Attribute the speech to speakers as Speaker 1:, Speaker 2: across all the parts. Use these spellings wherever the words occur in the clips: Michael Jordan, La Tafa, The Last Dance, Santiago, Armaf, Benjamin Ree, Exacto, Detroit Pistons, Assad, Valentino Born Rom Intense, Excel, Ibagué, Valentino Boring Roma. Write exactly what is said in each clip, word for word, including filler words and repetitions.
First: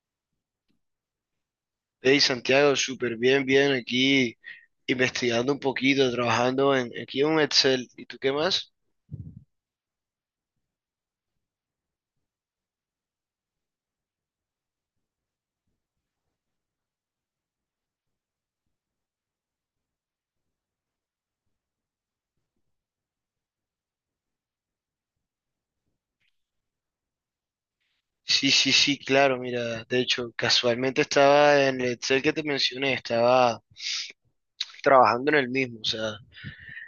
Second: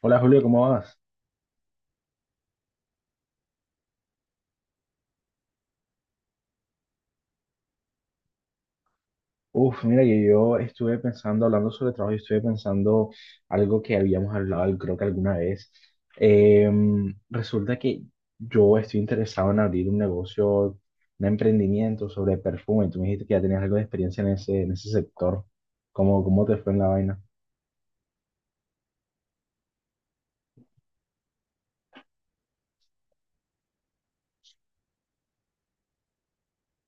Speaker 1: Hola Julio, ¿cómo vas?
Speaker 2: Hey Santiago, súper bien, bien aquí investigando un poquito, trabajando en aquí en un Excel. ¿Y tú qué más?
Speaker 1: Uf, mira que yo estuve pensando, hablando sobre trabajo, y estuve pensando algo que habíamos hablado, creo que alguna vez. Em, resulta que yo estoy interesado en abrir un negocio, un emprendimiento sobre perfume. Tú me dijiste que ya tenías algo de experiencia en ese, en ese sector. ¿Cómo, cómo te fue en la vaina?
Speaker 2: Sí, sí, sí, claro, mira, de hecho, casualmente estaba en el Excel que te mencioné, estaba trabajando en el mismo, o sea,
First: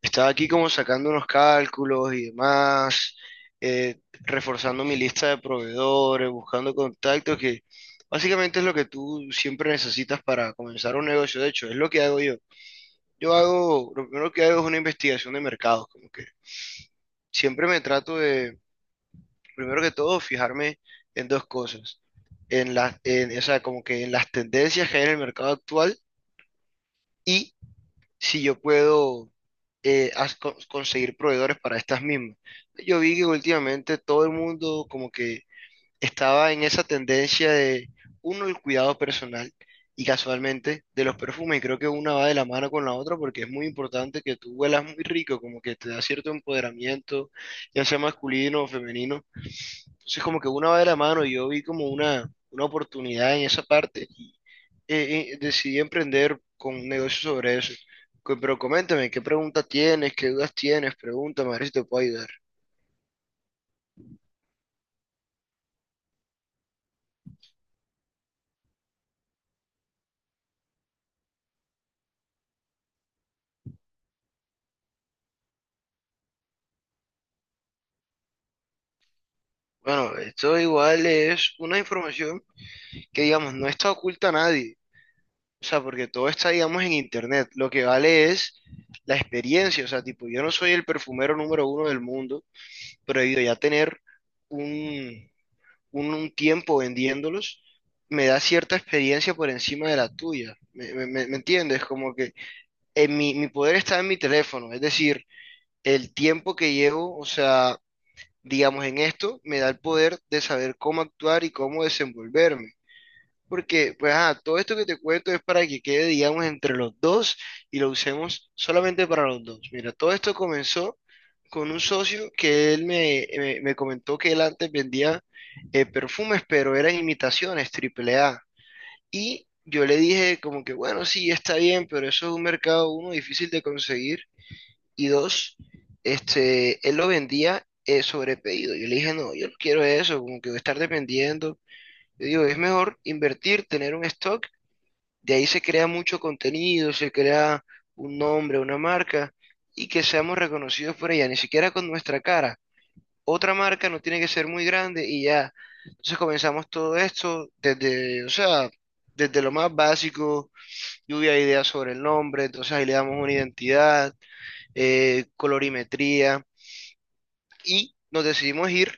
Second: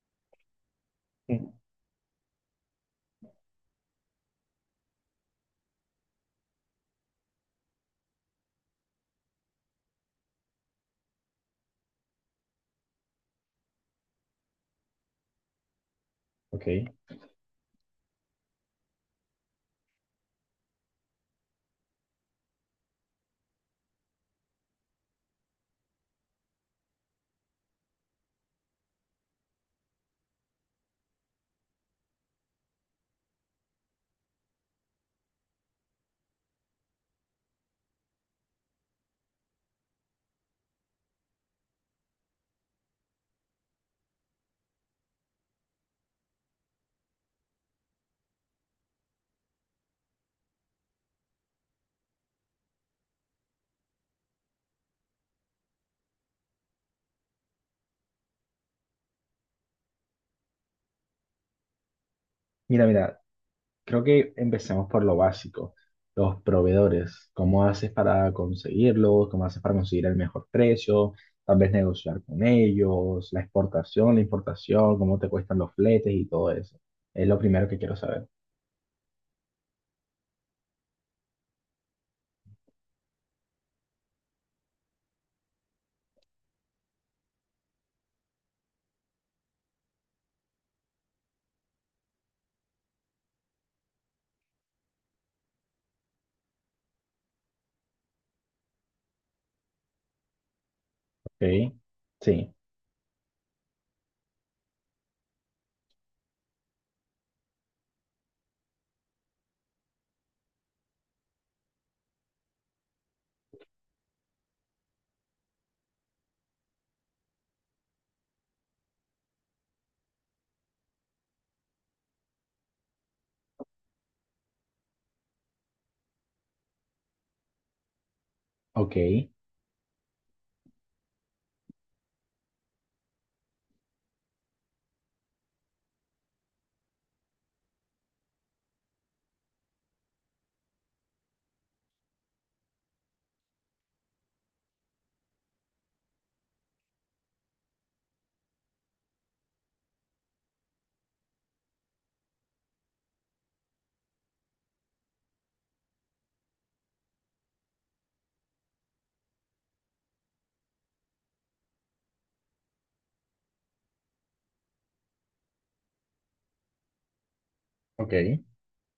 Speaker 2: estaba aquí como sacando unos
Speaker 1: Mm.
Speaker 2: cálculos y demás, eh, reforzando mi lista de proveedores, buscando contactos, que básicamente es lo que tú siempre necesitas para comenzar un negocio, de hecho, es lo que hago yo. Yo hago, lo primero que hago es una investigación de mercados,
Speaker 1: Ok.
Speaker 2: siempre me trato de, primero que todo, fijarme en dos cosas. En las, en, o sea, como que en las tendencias que hay en el mercado actual y si yo puedo eh, as- con- conseguir proveedores para estas mismas. Yo vi que últimamente todo el mundo como que estaba en esa tendencia de, uno, el cuidado personal y casualmente de los perfumes. Y creo que una va de la mano con la otra porque es muy importante que tú huelas muy rico, como que te da cierto empoderamiento, ya sea masculino o femenino. Entonces como que una va de la mano y yo vi como una, una oportunidad en esa parte y eh, eh, decidí emprender con un negocio sobre eso. Co- Pero coméntame, ¿qué preguntas tienes? ¿Qué dudas tienes? Pregúntame, a ver si te puedo ayudar.
Speaker 1: Mira, mira, creo que empecemos por lo básico, los proveedores. ¿Cómo haces para conseguirlos? ¿Cómo haces para conseguir el mejor precio? Tal vez negociar con ellos, la exportación, la importación, cómo te cuestan los fletes y todo eso. Es lo primero que quiero saber.
Speaker 2: Bueno, esto igual es una información que digamos, no está oculta a nadie. O sea, porque todo está, digamos, en internet. Lo que vale es la experiencia. O sea, tipo, yo no soy el perfumero número uno del mundo, pero debido ya a tener un, un, un tiempo vendiéndolos, me da cierta experiencia por encima de la tuya. ¿Me, me- me- me
Speaker 1: Ok,
Speaker 2: entiendes? Como que
Speaker 1: sí,
Speaker 2: en mi, mi poder está en mi teléfono. Es decir, el tiempo que llevo, o sea, digamos, en esto, me da el poder de saber cómo actuar y cómo desenvolverme. Porque, pues, ah, todo esto que te cuento es para que quede, digamos, entre los dos y lo usemos solamente para los dos. Mira, todo esto comenzó con un socio que él me, me- me comentó que él antes vendía eh, perfumes, pero eran imitaciones, triple A.
Speaker 1: ok,
Speaker 2: Y yo le dije como que, bueno, sí, está bien, pero eso es un mercado, uno, difícil de conseguir. Y dos, este, él lo vendía eh, sobre pedido. Yo le dije, no, yo no quiero eso, como que voy a estar dependiendo. Yo digo, es mejor invertir, tener un stock de ahí se crea mucho contenido, se crea un nombre, una marca y que seamos reconocidos por ella, ni siquiera con nuestra cara. Otra marca no tiene que ser muy grande y ya. Entonces comenzamos todo esto desde, o sea, desde lo más básico, lluvia de ideas sobre el nombre, entonces ahí le damos una identidad, eh, colorimetría y
Speaker 1: ok,
Speaker 2: nos decidimos ir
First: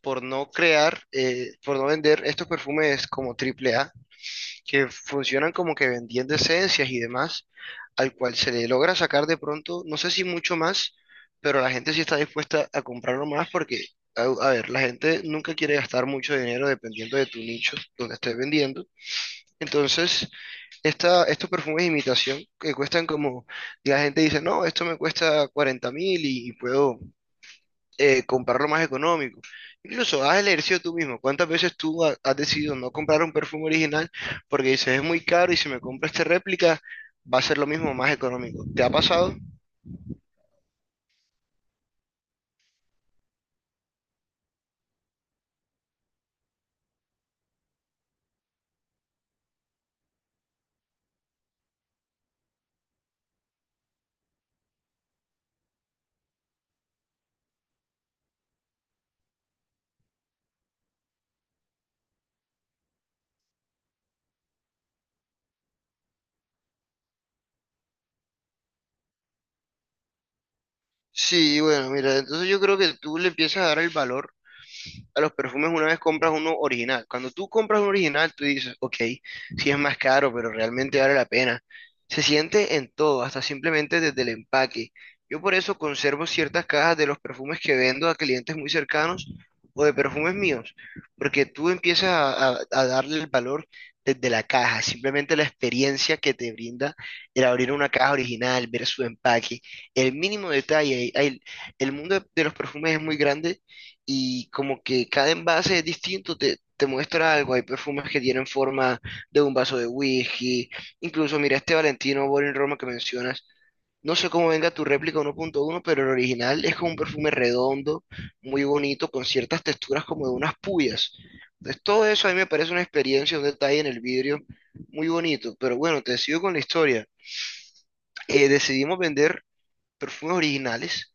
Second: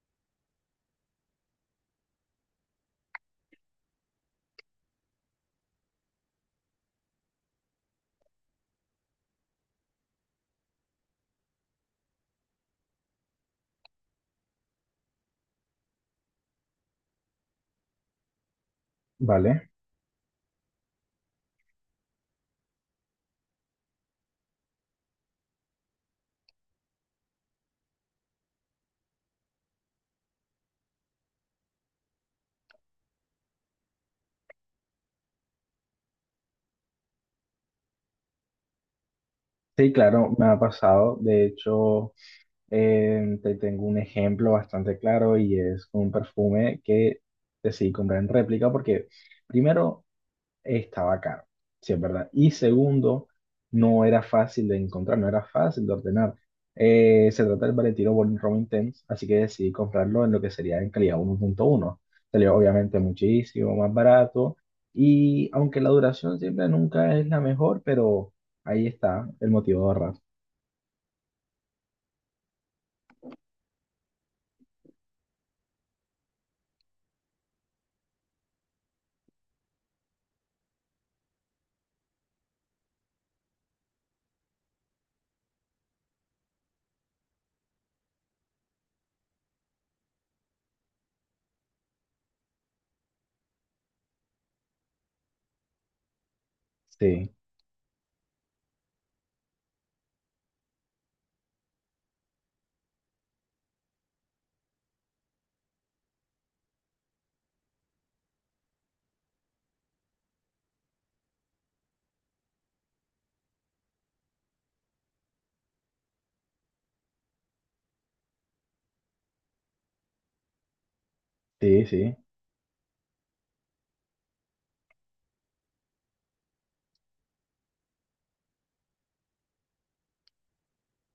Speaker 2: por no crear, eh, por no vender estos perfumes como triple A que funcionan como que vendiendo esencias y demás, al cual se le logra sacar de pronto, no sé si mucho más, pero la gente sí está dispuesta a comprarlo más porque, a, a ver, la gente nunca quiere gastar mucho dinero dependiendo de tu nicho donde estés vendiendo.
Speaker 1: vale.
Speaker 2: Entonces, esta, estos perfumes de imitación que cuestan como, y la gente dice, no, esto me cuesta cuarenta mil y, y puedo eh, comprarlo más económico. Incluso haz el ejercicio tú mismo. ¿Cuántas veces tú ha- has decidido no comprar un perfume original porque dices es muy caro y si me compro esta réplica va a ser lo mismo más económico? ¿Te ha pasado?
Speaker 1: Sí, claro, me ha pasado. De hecho, eh, te tengo un ejemplo bastante claro y es un perfume que decidí comprar en réplica porque primero, estaba caro, sí es verdad. Y segundo, no era fácil de encontrar, no era fácil de ordenar. Eh, se trata del Valentino Born Rom Intense, así que decidí comprarlo en lo que sería en calidad uno punto uno. Salió obviamente muchísimo más barato y aunque la duración siempre nunca es la mejor, pero ahí está el motivo de ahorrar.
Speaker 2: Sí, bueno, mira, entonces yo creo que tú le empiezas a dar el valor a los perfumes una vez compras uno original. Cuando tú compras un original, tú dices, ok, sí es más caro, pero realmente vale la pena. Se siente en todo, hasta simplemente desde el empaque. Yo por eso conservo ciertas cajas de los perfumes que vendo a clientes muy cercanos o de perfumes míos, porque tú empiezas a, a- a darle el valor desde la caja, simplemente la experiencia que te brinda
Speaker 1: Sí,
Speaker 2: el abrir una caja original, ver su empaque, el mínimo detalle, el, el mundo de de los perfumes es muy grande y como que cada envase es distinto, te, te muestra algo. Hay perfumes que tienen forma de un vaso de whisky. Incluso, mira, este Valentino Boring Roma que mencionas. No sé cómo venga tu réplica uno punto uno, pero el original es como un perfume redondo, muy bonito, con ciertas texturas como de unas puyas. Entonces,
Speaker 1: sí,
Speaker 2: todo
Speaker 1: sí.
Speaker 2: eso a mí me parece una experiencia, un detalle en el vidrio muy bonito. Pero bueno, te sigo con la historia. Eh, decidimos vender perfumes originales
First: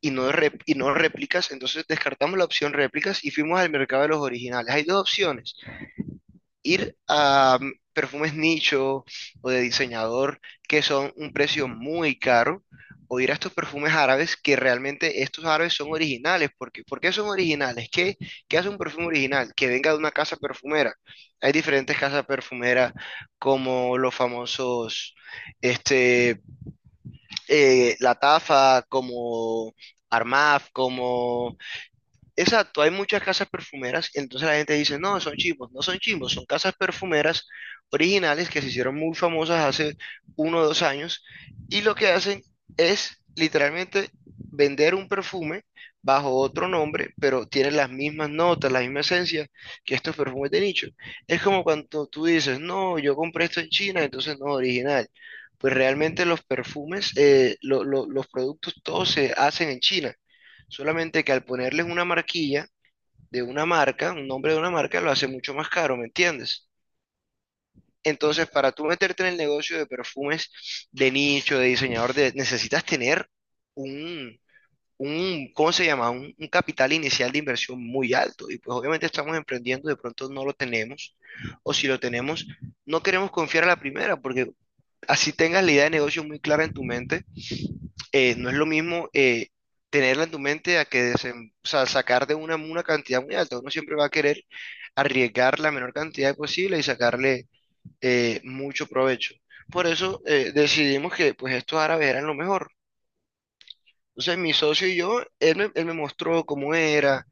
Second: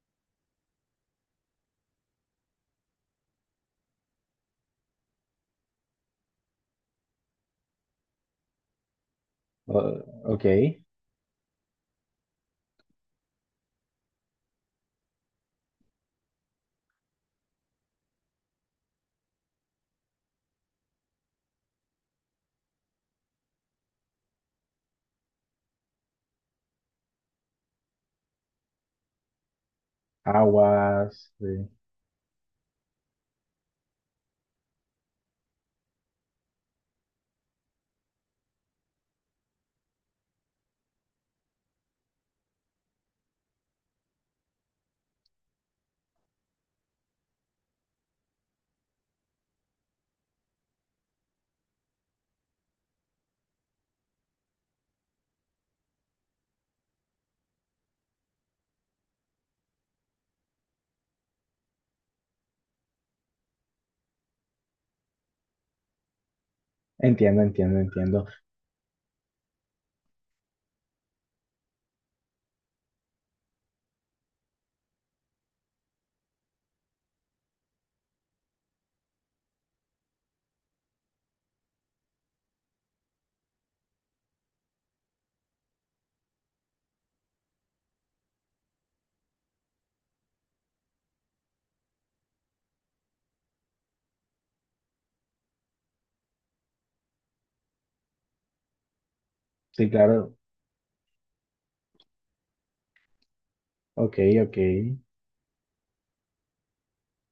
Speaker 2: y no, rep- y no réplicas, entonces descartamos la opción réplicas y fuimos al mercado de los originales. Hay dos opciones, ir a mm, perfumes nicho o de
Speaker 1: O-
Speaker 2: diseñador
Speaker 1: ok.
Speaker 2: que son un precio muy caro, o ir a estos perfumes árabes que realmente estos árabes son originales. Porque ¿por qué son originales? ¿Qué, qué hace un perfume original? Que venga de una casa perfumera. Hay diferentes casas perfumeras como los famosos, este, eh, La Tafa, como... Armaf,
Speaker 1: Aguas, sí.
Speaker 2: como... Exacto, hay muchas casas perfumeras, entonces la gente dice, no, son chimbos, no son chimbos, son casas perfumeras originales que se hicieron muy famosas hace uno o dos años y lo que hacen es literalmente vender un perfume bajo otro nombre, pero tienen las mismas notas, la misma esencia que estos perfumes de nicho. Es como cuando tú dices, no, yo compré esto en China, entonces no es original. Pues realmente los perfumes, eh, lo- lo- los productos, todos se hacen en China. Solamente que al ponerles una marquilla de una marca, un nombre de una marca, lo hace mucho más caro, ¿me entiendes?
Speaker 1: Entiendo, entiendo, entiendo.
Speaker 2: Entonces, para tú meterte en el negocio de perfumes de nicho, de diseñador, de- necesitas tener un, un, ¿cómo se llama? Un, un capital inicial de inversión muy alto. Y pues obviamente estamos emprendiendo, de pronto no lo tenemos, o si lo tenemos, no queremos confiar a la primera, porque así tengas la idea de negocio muy clara en tu mente eh, no es lo mismo eh, tenerla en tu mente a que desem- o sea, sacar de una una cantidad muy alta. Uno siempre va a querer arriesgar la menor cantidad posible y sacarle eh, mucho provecho. Por
Speaker 1: Sí,
Speaker 2: eso
Speaker 1: claro.
Speaker 2: eh, decidimos que pues estos árabes eran lo mejor.
Speaker 1: Ok,
Speaker 2: Entonces mi
Speaker 1: ok.
Speaker 2: socio y yo, él me, él me mostró cómo era,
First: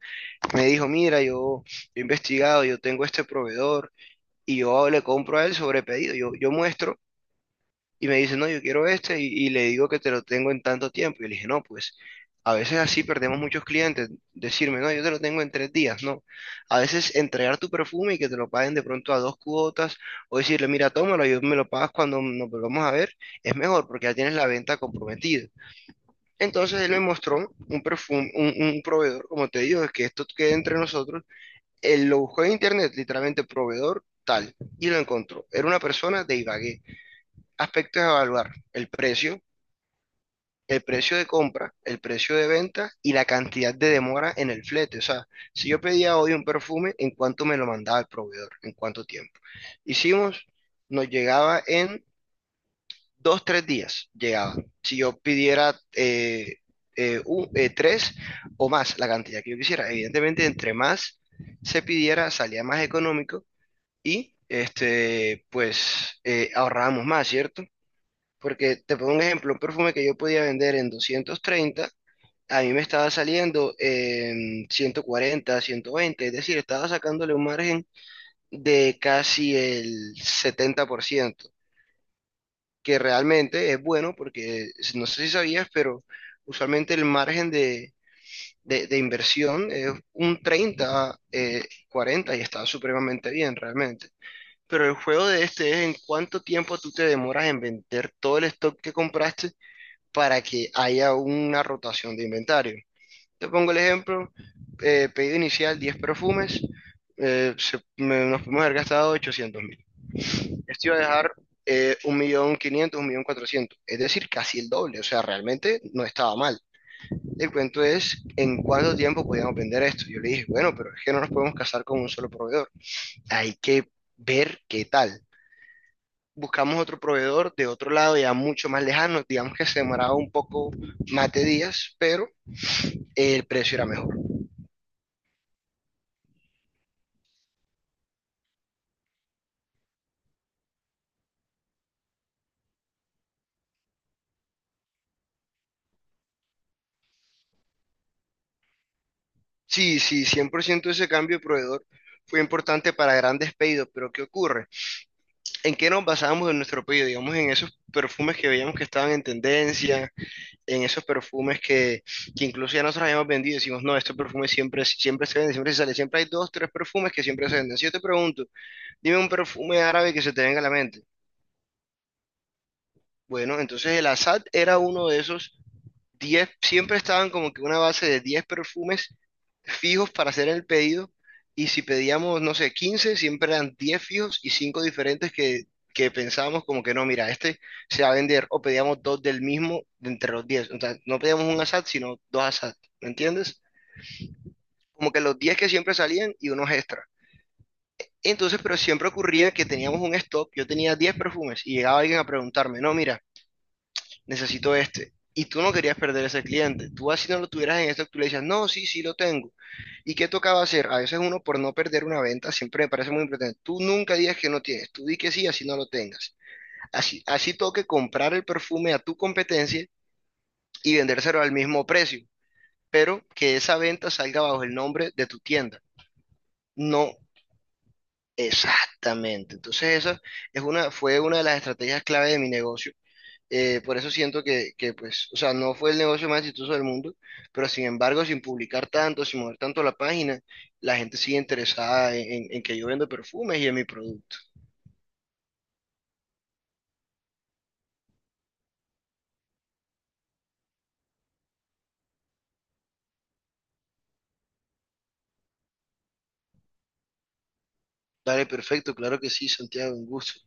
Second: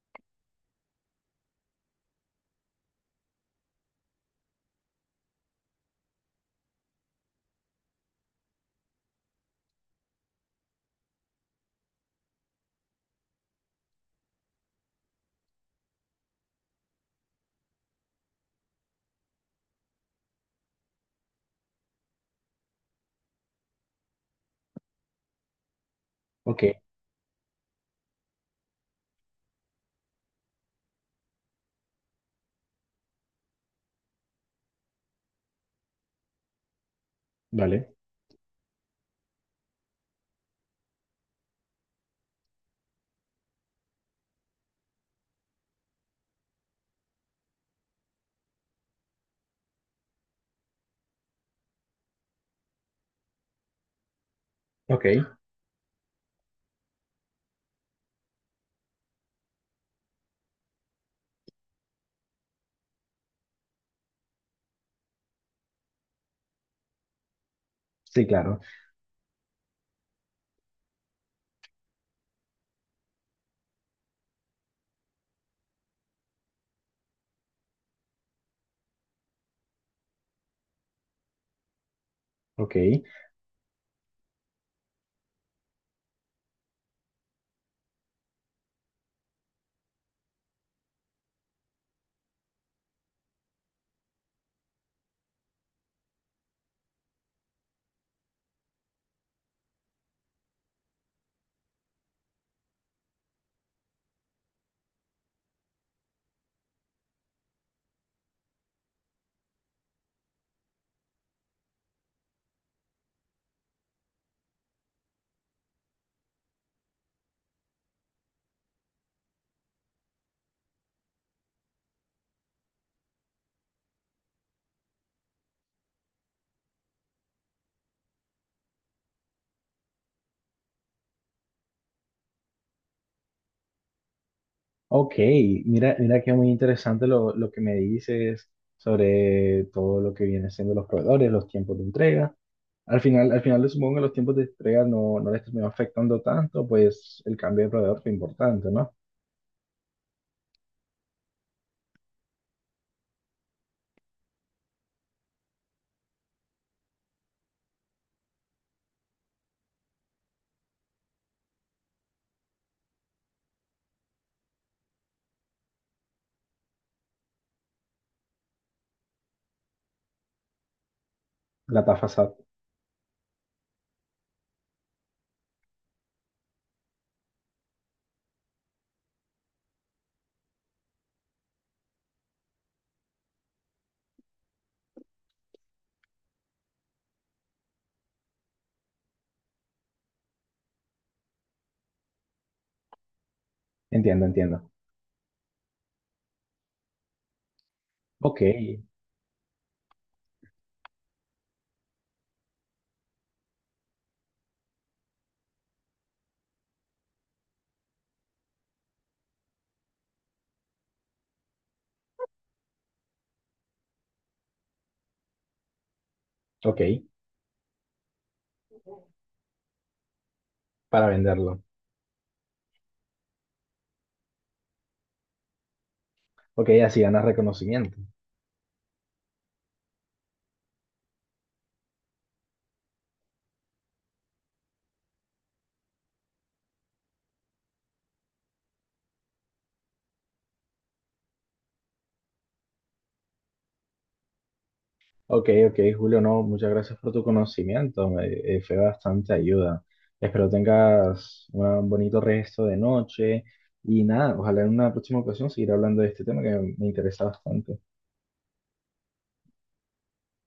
Speaker 2: me dijo, mira, yo he investigado, yo tengo este proveedor y yo le compro a él sobre pedido, yo, yo muestro y me dice, no, yo quiero este y, y le digo que te lo tengo en tanto tiempo. Y le dije, no, pues a veces así perdemos muchos clientes. Decirme, no, yo te lo tengo en tres días, no. A veces entregar tu perfume y que te lo paguen de pronto a dos cuotas o decirle, mira, tómalo, yo me lo pagas cuando nos volvamos a ver, es mejor porque ya tienes la venta comprometida.
Speaker 1: Ok,
Speaker 2: Entonces él me mostró un perfume, un, un proveedor, como te digo, es que esto quede entre nosotros. Él lo buscó en internet, literalmente proveedor tal, y lo encontró. Era una persona de Ibagué,
Speaker 1: vale.
Speaker 2: aspectos a evaluar, el precio, el precio de compra, el precio de venta y la cantidad de demora en el flete. O sea, si yo pedía hoy un perfume, ¿en cuánto me lo mandaba el proveedor? ¿En cuánto tiempo? Hicimos, nos llegaba en dos, tres días, llegaba. Si
Speaker 1: Ok.
Speaker 2: yo pidiera eh, eh, un- eh, tres o más, la cantidad que yo quisiera. Evidentemente, entre más se pidiera, salía más económico y este, pues eh, ahorrábamos más, ¿cierto?
Speaker 1: Sí, claro.
Speaker 2: Porque te pongo un ejemplo, un perfume que yo podía vender en doscientos treinta, a mí me estaba saliendo en ciento cuarenta, ciento veinte, es decir, estaba sacándole un margen de casi el setenta por ciento,
Speaker 1: Ok.
Speaker 2: que realmente es bueno porque no sé si sabías, pero usualmente el margen de, de- de inversión es un treinta, eh, cuarenta y está supremamente bien realmente. Pero el juego de este es en cuánto tiempo tú te demoras en vender todo el stock que compraste para que haya una rotación de inventario. Te pongo el ejemplo, eh, pedido inicial diez perfumes, eh, se- me- nos podemos haber gastado ochocientos mil. Esto iba a dejar eh, un millón un millón cuatrocientos mil, es decir, casi el doble, o sea, realmente no estaba mal. El cuento es en cuánto tiempo podíamos vender esto. Yo le dije, bueno, pero es que no nos podemos casar con un solo proveedor, hay que ver qué tal. Buscamos otro proveedor de otro lado ya mucho más lejano, digamos que se demoraba un poco más de días, pero el precio era mejor.
Speaker 1: Ok. Mira, mira que muy interesante lo, lo que me dices sobre todo lo que viene siendo los proveedores, los tiempos de entrega. Al final, al final supongo que los tiempos de entrega no, no les terminó afectando tanto, pues el cambio de proveedor fue importante, ¿no?
Speaker 2: Sí, sí, cien por ciento ese cambio de proveedor fue importante para grandes pedidos, pero ¿qué ocurre? ¿En qué nos basábamos en nuestro pedido? Digamos, en esos perfumes que veíamos que estaban en tendencia, en esos perfumes que, que incluso ya nosotros habíamos vendido, decimos, no, estos perfumes siempre, siempre se venden, siempre se sale, siempre hay dos, tres perfumes que siempre se venden. Si yo te pregunto, dime un perfume árabe que se te venga a la mente.
Speaker 1: La tasa S A T.
Speaker 2: Bueno, entonces el Assad era uno de esos diez siempre estaban como que una base de diez perfumes fijos para hacer el pedido. Y si pedíamos, no sé, quince siempre eran diez fijos y cinco diferentes que, que pensábamos como que no, mira, este se va a vender. O pedíamos dos del mismo de entre los diez. O sea, no pedíamos un asad, sino dos asad. ¿Me entiendes?
Speaker 1: Entiendo, entiendo.
Speaker 2: Como que los diez que siempre salían y unos extra.
Speaker 1: Ok,
Speaker 2: Entonces, pero siempre ocurría que teníamos un stock, yo tenía diez perfumes y llegaba alguien a preguntarme, no, mira, necesito este. Y tú no querías perder ese cliente. Tú así no lo tuvieras en esto, tú le decías, no, sí, sí lo tengo. ¿Y qué tocaba hacer? A veces uno por no perder una venta, siempre me parece muy importante. Tú nunca digas que no tienes, tú di que sí, así no lo tengas.
Speaker 1: ok,
Speaker 2: Así, así toque comprar el perfume a tu competencia y
Speaker 1: para
Speaker 2: vendérselo al
Speaker 1: venderlo.
Speaker 2: mismo precio, pero que esa venta salga bajo el nombre de tu tienda.
Speaker 1: Ok, así
Speaker 2: No
Speaker 1: ganas reconocimiento.
Speaker 2: exactamente. Entonces esa es una, fue una de las estrategias clave de mi negocio. Eh, por eso siento que, que, pues, o sea, no fue el negocio más exitoso del mundo, pero sin embargo, sin publicar tanto, sin mover tanto la página, la gente sigue interesada en, en- en que yo vendo perfumes y en mi producto.
Speaker 1: Ok, ok, Julio, no, muchas gracias por tu conocimiento, me eh, fue bastante ayuda. Espero tengas un bonito resto de noche y nada, ojalá en una próxima ocasión seguir hablando de este tema que me interesa bastante.
Speaker 2: Dale, perfecto, claro que sí, Santiago, un gusto.